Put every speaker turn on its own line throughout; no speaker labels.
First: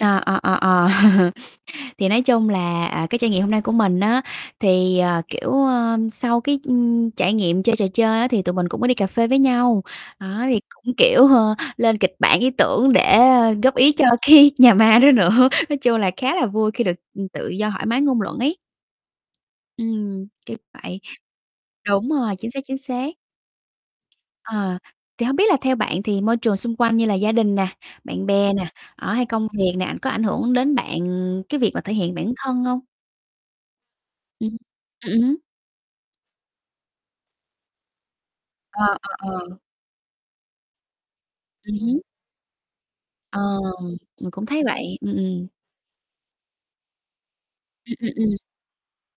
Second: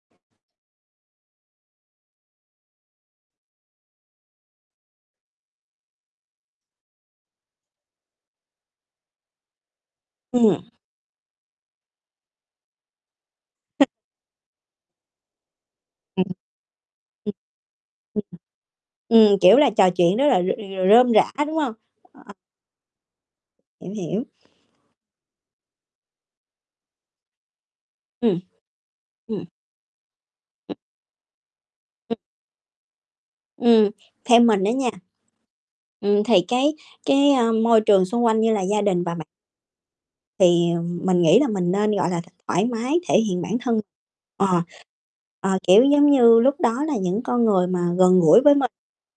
Ờ, ờ, ờ, ờ. [unintelligible] Thì nói chung là, à, cái trải nghiệm hôm nay của mình á thì, ờ, kiểu, ơ, sau cái, ưm, trải nghiệm chơi trò chơi á thì tụi mình cũng có đi cà phê với nhau, đó, thì
Ừm.
cũng kiểu, hơ, lên kịch bản, ý tưởng để góp
[unintelligible]
ý cho cái nhà ma đó nữa, nói chung là
Ừm, ừm.
khá là vui khi được, ừm,
Ừm.
tự do thoải mái ngôn
Ừm,
luận
ừm.
ấy.
Ừm, kiểu là trò chuyện rất
Ừm,
là r
kiểu
r
vậy.
rơm rả, đúng hông?
Đúng rồi, chính xác, chính xác.
Hiểu, hiểu.
Ờ, thì hông biết là theo bạn thì môi trường xung quanh như là gia đình nè, bạn
Ừm.
bè nè, đó, hay
Ừm.
công việc nè, ảnh có ảnh hưởng đến bạn cái việc mà thể hiện bản thân hông?
Ừm, theo
Ừm,
mình đó nha
ừm hứm.
ừm, thì cái cái, ơ, môi trường xung quanh như là gia
Ờ,
đình và bạn
ờ, ờ.
thì, ừm, mình nghĩ là mình
Ừm
nên,
hứm.
gọi là, thoải mái thể
Ờ,
hiện bản thân.
mình cũng thấy
Ờ.
vậy. Ừm, ừm.
Ờ, kiểu giống như lúc đó là những con người mà
Ừm,
gần
ừm, ừm.
gũi với mình,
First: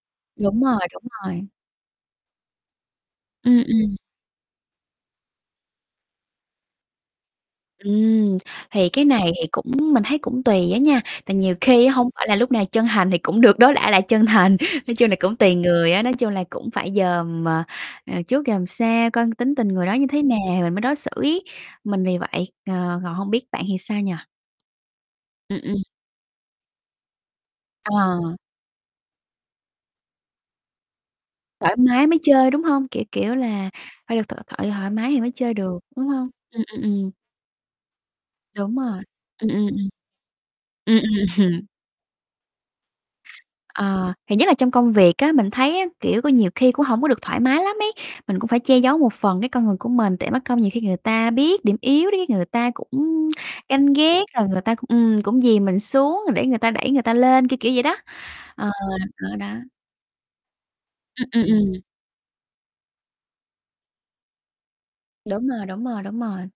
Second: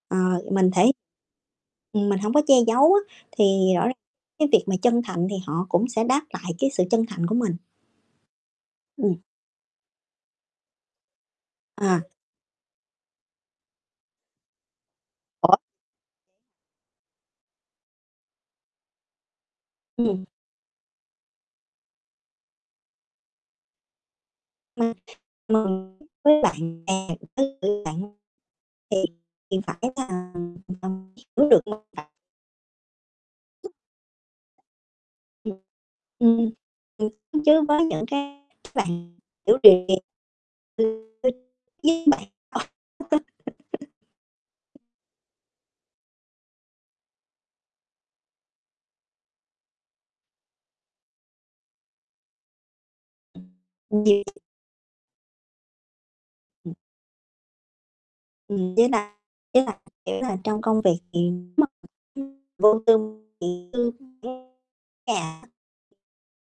ờ,
Đúng
mình
rồi,
thể
đúng rồi.
ừm, mình hổng có che giấu á, thì
Ừm,
rõ r
ừm.
cái việc mà chân thành thì họ cũng sẽ đáp lại cái sự chân thành của mình.
Ừm, thì cái
Ừm.
này thì cũng mình thấy cũng tùy á nha. Tại nhiều khi
À.
hông phải là lúc nào chân hành thì cũng được đối đãi lại là chân thành, nói chung là cũng tùy
Ủa?
người á, nói chung là cũng phải dòm mà, à, trước dòm sao coi tính tình người đó như thế
Ừm.
nào thì mình mới đối xử ấy. Mình vì vậy, ờ, còn hông biết bạn thì sao nhỉ?
[unintelligible]
Ừm, ừm.
với lại [unintelligible]
À.
thì phải là [unintelligible] cứ được
Thoải
mong.
mái
[unintelligible]
mới chơi, đúng hông? Kiểu kiểu là phải được tự thoại thoải mái thì mới chơi
Ừm.
được, đúng hông?
Ừm.
Ừm, ừm,
Ừm,
ừm.
chứ với những cái
Đúng
này,
rồi, ừm,
kiểu,
ừm,
điều
ừm.
kiện
Ừm, ừm.
[unintelligible]
Ờ, thì nhất là trong công việc á, mình thấy á, kiểu, có nhiều khi cũng hông có được thoải mái lắm ấy, mình cũng phải che giấu một phần cái con người của mình tại mắc công nhiều khi người ta biết điểm yếu điếc người ta cũng ganh ghét
[unintelligible]
rồi người ta cũng ừm, cũng dìm mình xuống để người ta
Ừm.
đẩy người ta lên, kiểu, kiểu vậy đó, ờ,
Ừm, với lại
đó, đó.
với lại kiểu là trong công việc
Ừm,
thì
ừm, ừm.
[unintelligible] vô tư thì [unintelligible] nhà.
Đúng rồi, đúng rồi, đúng rồi.